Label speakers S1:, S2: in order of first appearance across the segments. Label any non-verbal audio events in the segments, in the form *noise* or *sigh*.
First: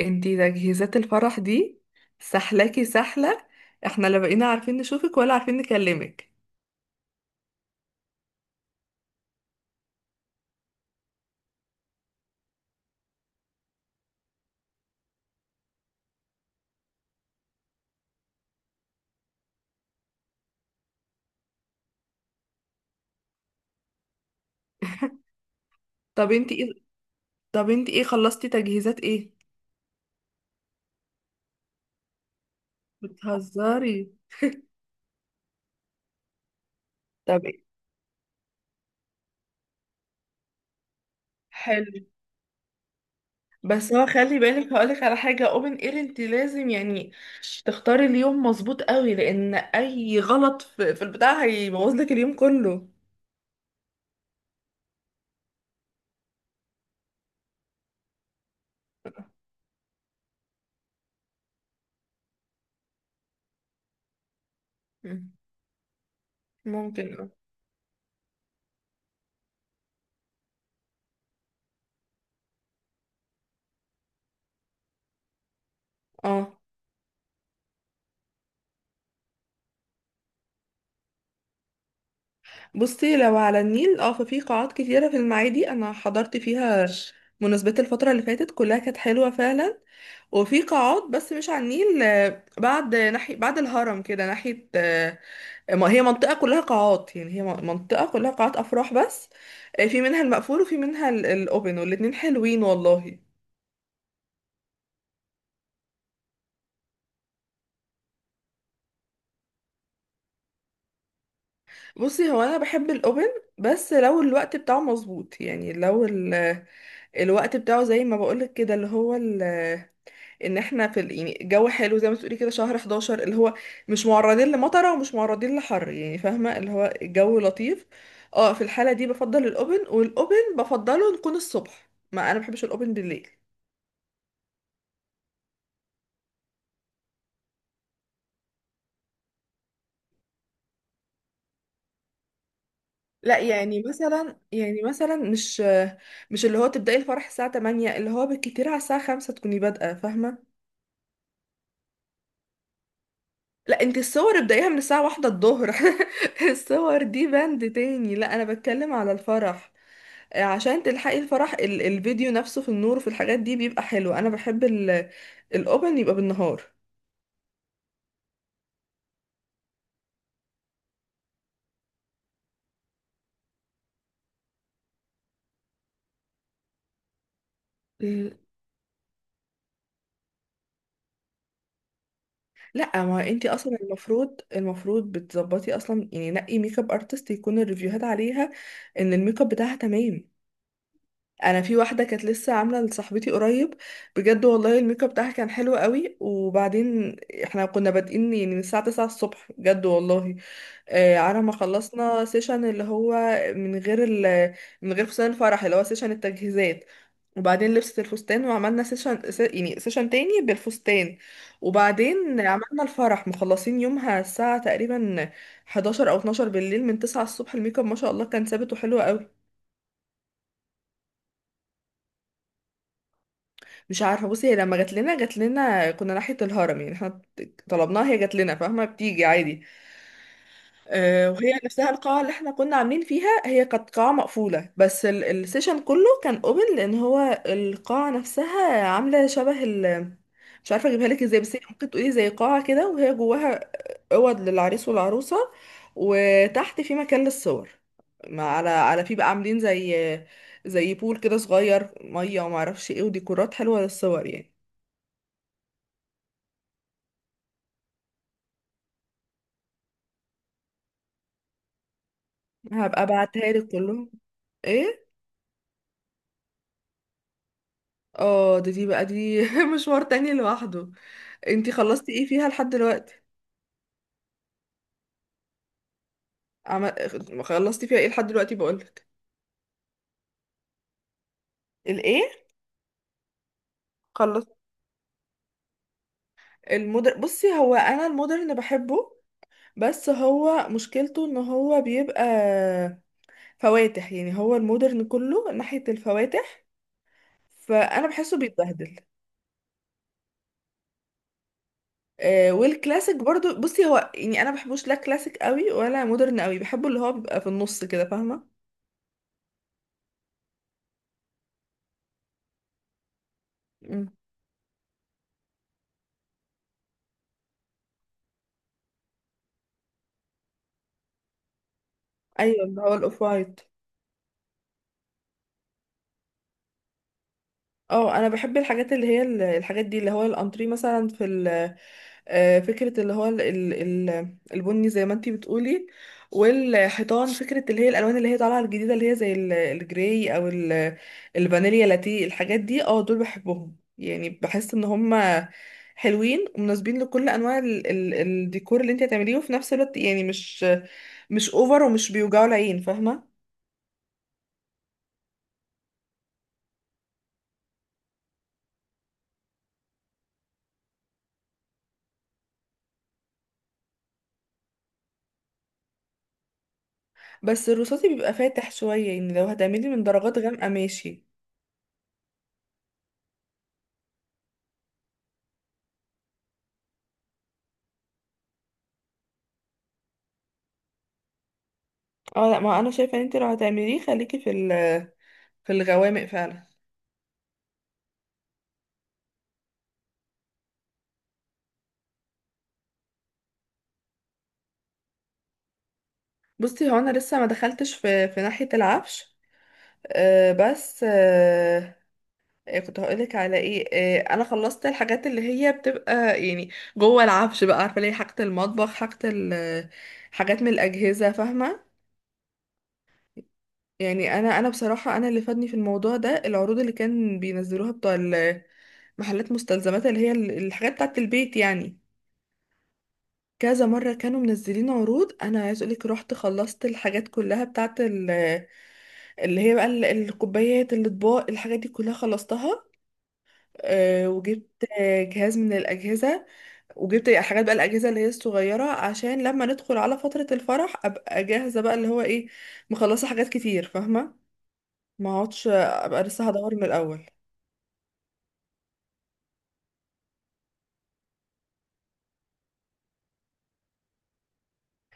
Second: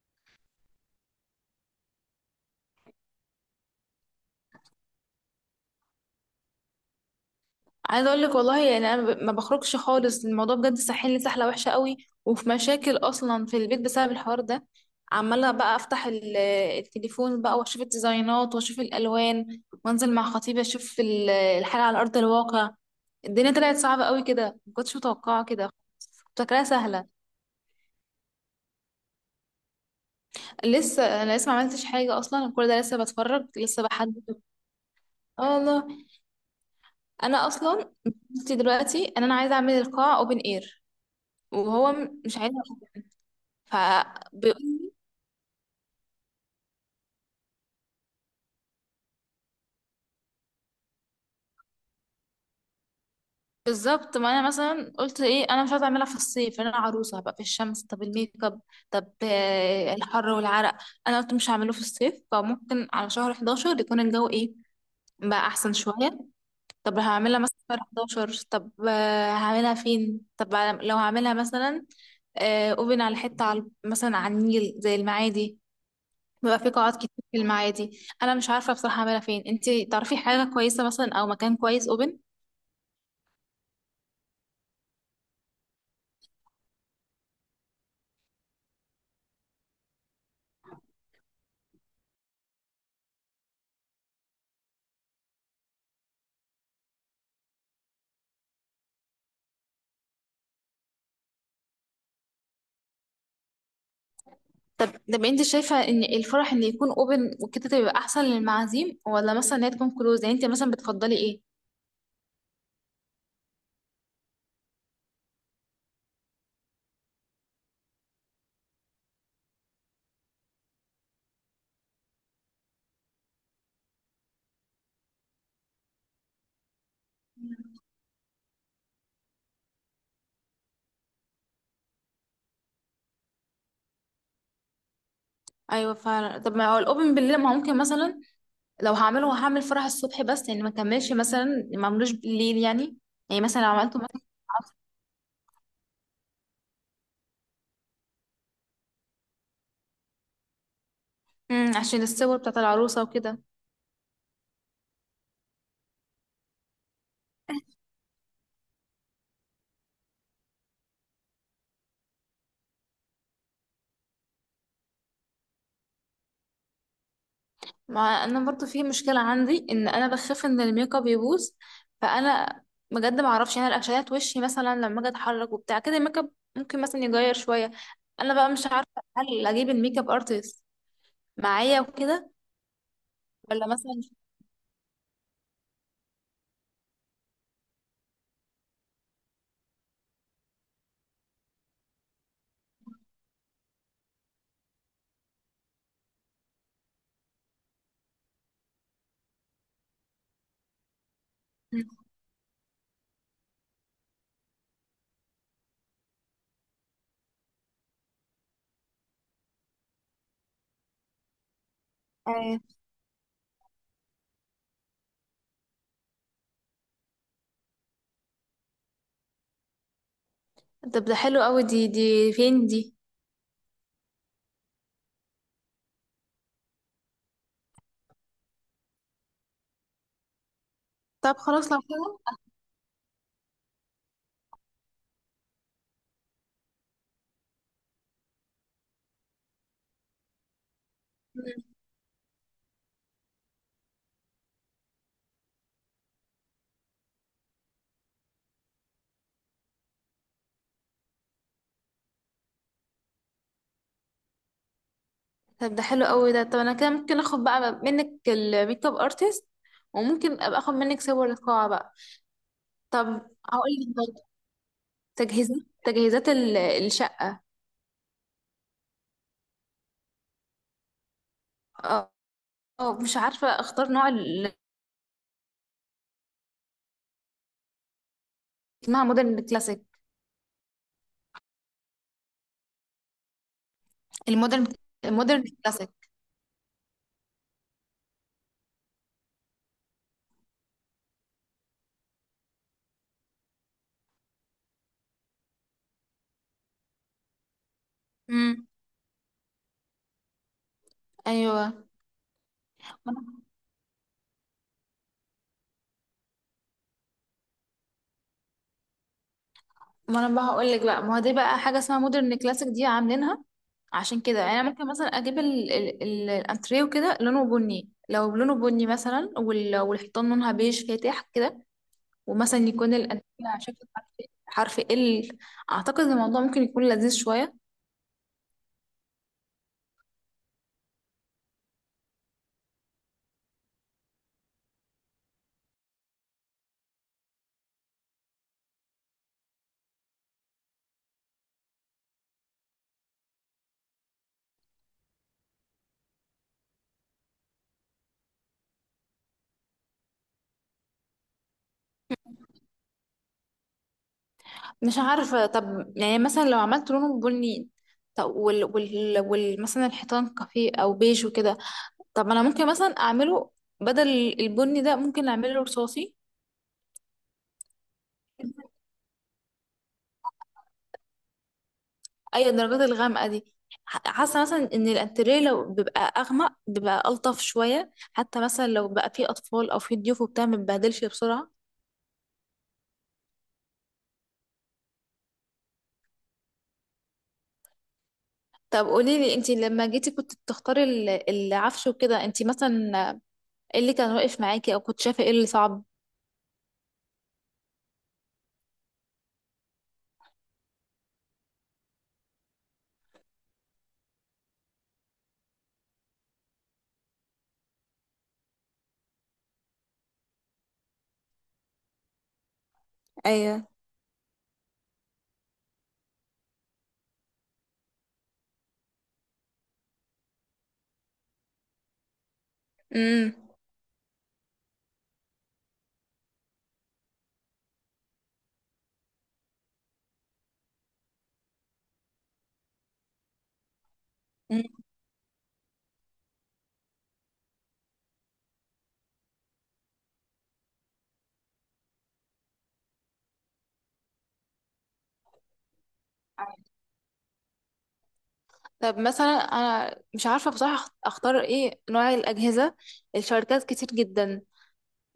S1: انتي تجهيزات الفرح دي سحلاكي سحلة. احنا لا بقينا عارفين نشوفك ولا عارفين نكلمك.
S2: عايزه اقول لك والله يعني انا ما بخرجش خالص. الموضوع بجد ساحلني سحله وحشه قوي، وفي مشاكل اصلا في البيت بسبب الحوار ده. عماله بقى افتح التليفون بقى، واشوف الديزاينات واشوف الالوان، وانزل مع خطيبي اشوف الحاجه على ارض الواقع. الدنيا طلعت صعبه قوي كده، ما كنتش متوقعه كده.
S1: طب
S2: كنت
S1: انتي
S2: فاكراها
S1: ايه؟
S2: سهله.
S1: طب انتي ايه خلصتي تجهيزات ايه؟
S2: لسه، انا لسه ما عملتش حاجه اصلا، كل ده لسه بتفرج، لسه
S1: بتهزري؟
S2: بحدد. اه والله.
S1: طب
S2: انا
S1: ايه،
S2: اصلا مشكلتي دلوقتي ان انا عايزه اعمل القاعه اوبن اير، وهو
S1: حلو.
S2: مش عايز. ف
S1: بس هو خلي بالك،
S2: بيقول-
S1: هقولك على حاجة. اوبن اير انتي لازم تختاري اليوم مظبوط قوي، لان اي غلط في البتاع هيبوظلك اليوم كله.
S2: بالظبط. ما انا مثلا قلت ايه، انا مش عايزه اعملها في الصيف لأن انا عروسه هبقى في الشمس، طب الميك اب، طب الحر والعرق. انا قلت مش هعمله في الصيف، فممكن على شهر 11 يكون الجو ايه
S1: مم.
S2: بقى احسن شويه. طب
S1: ممكن اه.
S2: هعملها مثلا في شهر 11. طب هعملها فين؟ طب لو هعملها مثلا اوبن على حته، على مثلا على النيل زي المعادي.
S1: اه،
S2: بيبقى في قاعات كتير في المعادي، انا مش عارفه بصراحه اعملها فين. انتي تعرفي حاجه كويسه مثلا او مكان كويس؟
S1: بصي، لو على النيل اه ففي قاعات كتيرة في المعادي، انا حضرت فيها مناسبات الفترة اللي فاتت كلها، كانت حلوة فعلا. وفي قاعات بس مش على النيل، آه، بعد ناحية بعد الهرم كده ناحية، آه، ما هي منطقة كلها قاعات، هي منطقة كلها قاعات أفراح بس. آه، في منها المقفول وفي منها الأوبن، والاتنين حلوين والله.
S2: طب. طب انت شايفة ان الفرح ان يكون اوبن وكده تبقى احسن للمعازيم، ولا مثلا ان هي تكون كلوز؟ يعني انت مثلا بتفضلي ايه؟
S1: بصي هو أنا بحب الأوبن، بس لو الوقت بتاعه مظبوط، يعني لو الوقت بتاعه زي ما بقولك كده، اللي هو ان احنا في يعني جو حلو زي ما تقولي كده، شهر 11 اللي هو مش معرضين لمطره ومش معرضين لحر، يعني فاهمه اللي هو الجو لطيف. اه، في الحاله دي بفضل الاوبن، والاوبن بفضله نكون الصبح، ما انا بحبش الاوبن بالليل.
S2: ايوه فعلا. طب ما هو الاوبن بالليل، ما ممكن مثلا لو هعمله هعمل فرح الصبح بس، يعني ما كملش مثلا ما عملوش بالليل يعني.
S1: لا
S2: يعني مثلا لو
S1: يعني
S2: عملته مثلا
S1: مثلا، يعني مثلا، مش اللي هو تبداي الفرح الساعه 8، اللي هو بالكتير على الساعه 5 تكوني بادئه، فاهمه.
S2: عشان الصور بتاعت العروسة وكده.
S1: لا، انت الصور ابدايها من الساعه 1 الظهر *laughs* الصور دي بند تاني، لا انا بتكلم على الفرح. عشان تلحقي الفرح الفيديو نفسه في النور وفي الحاجات دي بيبقى حلو. انا بحب الاوبن يبقى بالنهار.
S2: ما انا برضو في مشكله عندي ان انا بخاف ان الميك اب يبوظ. فانا بجد ما اعرفش يعني الاكشنات وشي مثلا، لما اجي اتحرك وبتاع كده الميك اب ممكن مثلا يغير شويه.
S1: مم.
S2: انا بقى مش عارفه هل اجيب الميك اب ارتست معايا وكده
S1: لا، ما انتي
S2: ولا
S1: اصلا
S2: مثلا.
S1: المفروض، بتظبطي اصلا يعني، نقي ميك اب ارتست يكون الريفيوهات عليها ان الميك اب بتاعها تمام. انا في واحده كانت لسه عامله لصاحبتي قريب، بجد والله الميك اب بتاعها كان حلو قوي. وبعدين احنا كنا بادئين يعني من الساعه 9 الصبح، بجد والله، آه، على ما خلصنا سيشن اللي هو من غير ال من غير فستان الفرح، اللي هو سيشن التجهيزات. وبعدين لبسة الفستان وعملنا يعني سيشن تاني بالفستان. وبعدين
S2: آه.
S1: عملنا الفرح، مخلصين يومها الساعة تقريبا 11 او 12 بالليل، من 9 الصبح الميك اب ما شاء الله كان ثابت وحلو قوي.
S2: طب ده حلو قوي، دي فين دي؟
S1: مش عارفة، بصي هي لما جات لنا، كنا ناحية الهرم، يعني احنا طلبناها هي جات لنا، فاهمة بتيجي عادي. آه،
S2: طب
S1: وهي
S2: خلاص لو
S1: نفسها القاعة اللي
S2: كده.
S1: احنا كنا عاملين فيها هي كانت قاعة مقفولة، بس السيشن كله كان اوبن، لان هو القاعة نفسها عاملة شبه ال. مش عارفة اجيبها لك ازاي،
S2: مم.
S1: بس هي ممكن تقولي زي قاعة كده، وهي جواها اوض للعريس والعروسة، وتحت في مكان للصور. ما على على في بقى عاملين زي زي بول كده صغير مية، وما اعرفش ايه، وديكورات حلوة للصور يعني.
S2: طب ده حلو قوي ده. طب انا كده ممكن اخد بقى منك الميك اب ارتست، وممكن ابقى اخد منك صور القاعه بقى.
S1: هبقى
S2: طب
S1: ابعتها لك
S2: هقول
S1: كلهم.
S2: لك
S1: ايه؟
S2: تجهيزات، الشقة.
S1: اه، ده دي بقى دي *laughs* مشوار تاني لوحده. انتي خلصتي
S2: اه
S1: ايه فيها لحد
S2: مش
S1: دلوقتي؟
S2: عارفة اختار نوع اللي
S1: عم... خلصتي فيها ايه لحد دلوقتي
S2: اسمها
S1: بقولك.
S2: مودرن كلاسيك.
S1: الايه؟ خلصت
S2: المودرن المودرن كلاسيك.
S1: بصي هو انا المودرن بحبه، بس هو مشكلته ان هو بيبقى فواتح، يعني هو المودرن كله ناحية الفواتح، فانا بحسه
S2: امم.
S1: بيتبهدل.
S2: ايوه.
S1: آه،
S2: ما
S1: والكلاسيك
S2: انا
S1: برضو، بصي هو يعني انا بحبوش لا كلاسيك قوي ولا مودرن قوي، بحبه اللي هو بيبقى في النص كده، فاهمة.
S2: ما أنا بقى هقول لك بقى ما هو دي بقى حاجة اسمها مودرن كلاسيك دي عاملينها.
S1: مم.
S2: عشان كده يعني انا ممكن مثلا اجيب الانتريه وكده لونه بني، لو لونه بني مثلا والحيطان لونها بيج فاتح كده. ومثلا
S1: ايوه اللي
S2: يكون
S1: هو الاوف
S2: الانتريه
S1: وايت.
S2: على شكل حرف، حرف. اعتقد الموضوع ممكن يكون لذيذ شوية.
S1: اه انا بحب الحاجات اللي هي الحاجات دي، اللي هو الانتري مثلا في آه، فكرة اللي هو البني زي ما انتي بتقولي، والحيطان فكرة اللي هي الالوان اللي هي طالعة الجديدة، اللي هي زي الجراي او الفانيليا لاتيه، الحاجات دي اه، دول بحبهم يعني، بحس ان هما حلوين ومناسبين لكل انواع ال ال الديكور اللي انتي هتعمليه، وفي نفس الوقت يعني مش اوفر ومش بيوجعوا العين، فاهمة.
S2: مش عارفة، طب يعني مثلا لو عملت لونه بني، طب وال مثلا الحيطان كافيه أو بيج وكده. طب ما أنا ممكن مثلا أعمله بدل البني ده ممكن أعمله رصاصي.
S1: بس الرصاصي بيبقى فاتح شوية، يعني لو هتعملي من درجات غامقة ماشي.
S2: أي الدرجات الغامقة دي؟ حاسة مثلا إن الأنتريه لو بيبقى أغمق بيبقى ألطف شوية، حتى مثلا لو بقى فيه أطفال أو فيه ضيوف وبتاع متبهدلش بسرعة.
S1: اه لا، ما انا شايفه ان انت لو هتعمليه خليكي في في الغوامق فعلا.
S2: طب قوليلي انتي لما جيتي كنت بتختاري العفش وكده، انتي مثلا ايه اللي كان واقف معاكي، او كنت شايفة ايه اللي صعب؟
S1: بصي هو انا لسه ما دخلتش في ناحيه العفش. أه بس أه، إيه كنت هقولك على ايه، أه انا خلصت الحاجات اللي هي بتبقى يعني جوه العفش بقى، عارفه ليه، حاجه المطبخ، حاجه حاجات من الاجهزه، فاهمه.
S2: ايوه.
S1: يعني انا بصراحه انا اللي فادني في الموضوع ده العروض اللي كان بينزلوها بتوع محلات مستلزمات اللي هي الحاجات بتاعه البيت يعني.
S2: امم.
S1: كذا مرة كانوا منزلين عروض، أنا عايز أقولك رحت خلصت الحاجات كلها بتاعت اللي هي بقى الكوبايات، الأطباق، الحاجات دي كلها خلصتها. آه، وجبت آه، جهاز من الأجهزة، وجبت حاجات بقى الأجهزة اللي هي الصغيرة، عشان لما ندخل على فترة الفرح أبقى جاهزة بقى، اللي هو إيه، مخلصة حاجات كتير فاهمة. ما اقعدش أبقى لسه هدور من الأول.
S2: طب مثلا انا مش عارفه بصراحه اختار ايه نوع الاجهزه، الشركات كتير جدا.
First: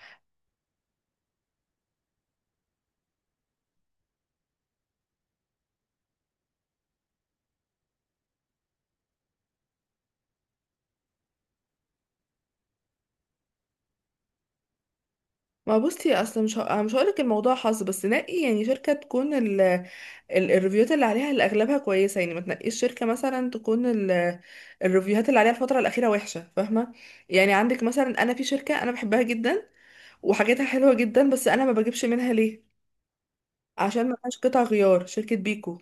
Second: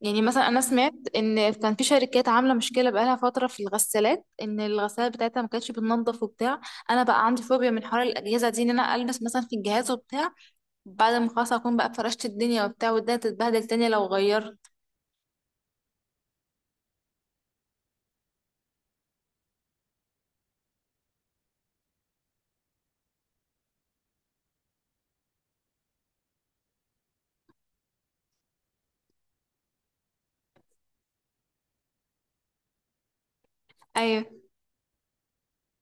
S2: يعني مثلا انا سمعت ان كان في شركات عامله مشكله بقالها فتره في الغسالات، ان الغسالات بتاعتها ما كانتش بتنضف وبتاع. انا بقى عندي فوبيا من حوار الاجهزه دي، ان انا البس مثلا في الجهاز وبتاع بعد ما خلاص اكون بقى فرشت الدنيا وبتاع، والدنيا تتبهدل تاني لو غيرت.
S1: ما بصي اصل مش ه... أنا مش هقولك الموضوع حظ، بس نقي يعني شركة تكون الريفيوهات اللي عليها اللي اغلبها كويسه، يعني ما تنقيش شركه مثلا تكون الريفيوهات اللي عليها الفتره الاخيره وحشه، فاهمه. يعني عندك مثلا، انا في شركه انا بحبها جدا وحاجاتها حلوه جدا، بس انا ما بجيبش منها ليه؟ عشان ما
S2: ايوه.
S1: فيهاش قطع غيار، شركه بيكو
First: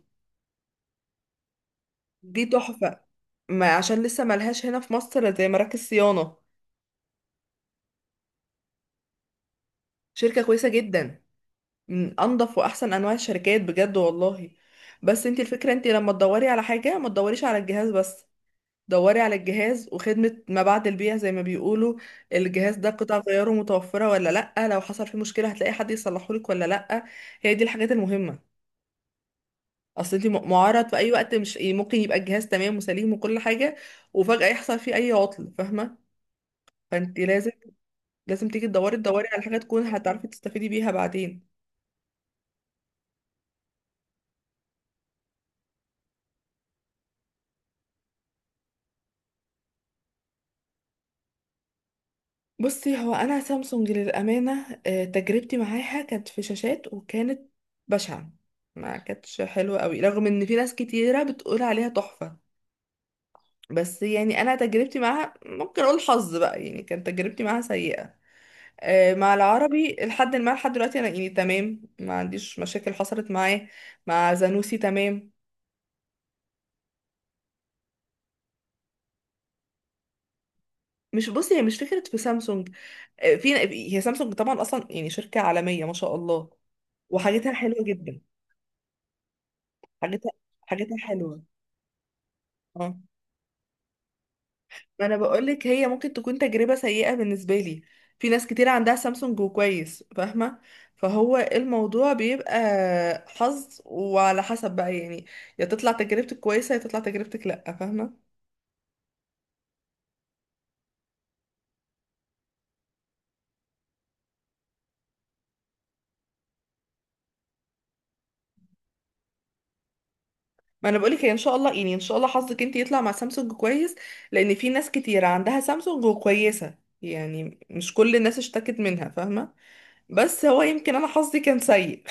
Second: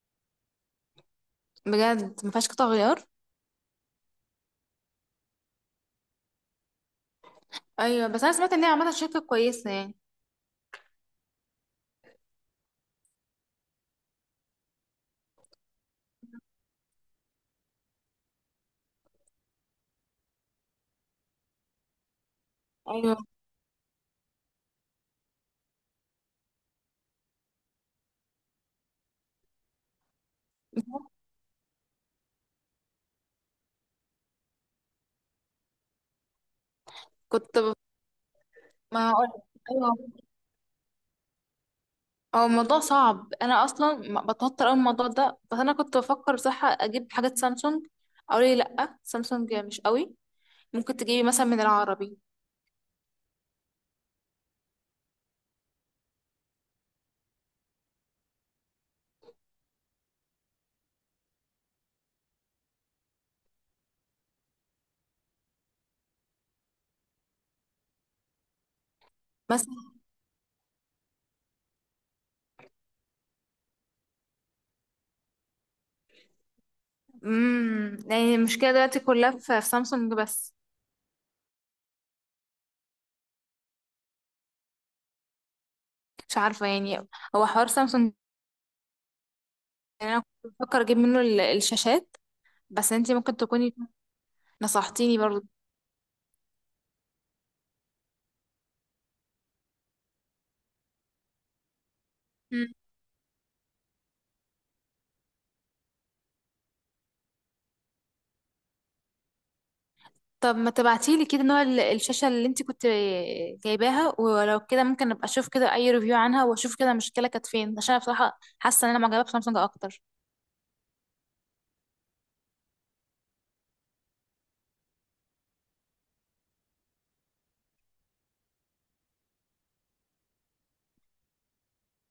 S2: بجد ما
S1: دي
S2: فيهاش قطع
S1: تحفه،
S2: غيار؟
S1: ما عشان لسه ما لهاش هنا في مصر زي مراكز صيانه.
S2: ايوه بس انا سمعت ان هي عامله شركه كويسه يعني.
S1: شركه كويسه جدا، من انضف واحسن انواع الشركات بجد والله. بس انت الفكره، انت لما تدوري على حاجه ما تدوريش على الجهاز بس، دوري على الجهاز وخدمة ما بعد البيع زي ما بيقولوا. الجهاز ده قطع
S2: ايوه.
S1: غياره متوفرة ولا لأ؟ لو حصل فيه مشكلة هتلاقي حد يصلحهولك ولا لأ؟ هي دي الحاجات المهمة. اصل انت معرض في اي وقت، مش ممكن يبقى الجهاز تمام وسليم وكل حاجة وفجأة يحصل فيه اي عطل، فاهمة. فانت لازم،
S2: كنت ب...
S1: لازم تيجي تدوري،
S2: ما هقول.
S1: على حاجة تكون
S2: ايوه.
S1: هتعرفي تستفيدي بيها بعدين.
S2: هو الموضوع صعب، انا اصلا بتوتر قوي من الموضوع ده. بس انا كنت بفكر بصراحه اجيب حاجات سامسونج، او ليه لا. سامسونج مش قوي، ممكن تجيبي مثلا من العربي
S1: بصي هو انا سامسونج للامانه، آه، تجربتي معاها كانت في شاشات وكانت بشعه، ما كانتش حلوه قوي، رغم ان في ناس كتيره بتقول عليها تحفه، بس يعني انا تجربتي معاها ممكن اقول حظ بقى، يعني كانت تجربتي معاها سيئه. آه، مع
S2: مثلا.
S1: العربي لحد ما لحد دلوقتي انا يعني تمام، ما عنديش مشاكل حصلت معاه. مع زانوسي تمام.
S2: امم. يعني المشكله دلوقتي كلها في سامسونج بس؟
S1: مش بصي، هي مش فكره في سامسونج، آه، في، هي سامسونج طبعا اصلا يعني شركه عالميه ما شاء
S2: مش
S1: الله
S2: عارفه يعني. هو
S1: وحاجتها
S2: حوار
S1: حلوه
S2: سامسونج،
S1: جدا.
S2: يعني انا
S1: حاجتها
S2: كنت بفكر
S1: حاجتها
S2: اجيب منه
S1: حلوة.
S2: الشاشات. بس
S1: اه،
S2: انتي ممكن تكوني
S1: ما انا
S2: نصحتيني برضو.
S1: بقولك هي ممكن تكون تجربة سيئة بالنسبة لي، في ناس كتير عندها سامسونج وكويس، فاهمة. فهو الموضوع بيبقى حظ وعلى حسب بقى يعني، يا تطلع تجربتك كويسة يا تطلع تجربتك لأ، فاهمة.
S2: طب ما تبعتيلي كده نوع الشاشة اللي انت كنت جايباها، ولو كده ممكن ابقى اشوف كده اي ريفيو عنها، واشوف كده المشكلة كانت فين، عشان انا بصراحة حاسة ان انا معجبة بسامسونج اكتر.
S1: ما انا بقولك هي ان شاء الله، يعني ان شاء الله حظك انت يطلع مع سامسونج كويس، لان في ناس كتير عندها سامسونج وكويسة، يعني مش كل الناس اشتكت منها، فاهمة. بس هو يمكن انا حظي كان سيء.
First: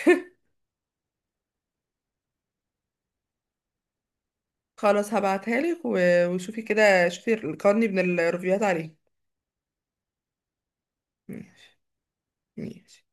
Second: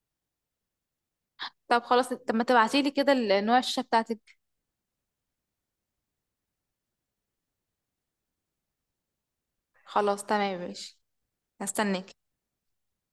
S2: طب خلاص. طب ما تبعتيلي كده نوع الشاشة بتاعتك.
S1: خلاص هبعتها لك، وشوفي كده، شوفي القرني من الريفيوهات عليه.
S2: خلاص تمام ماشي.
S1: ماشي.
S2: هستناك.
S1: ماشي.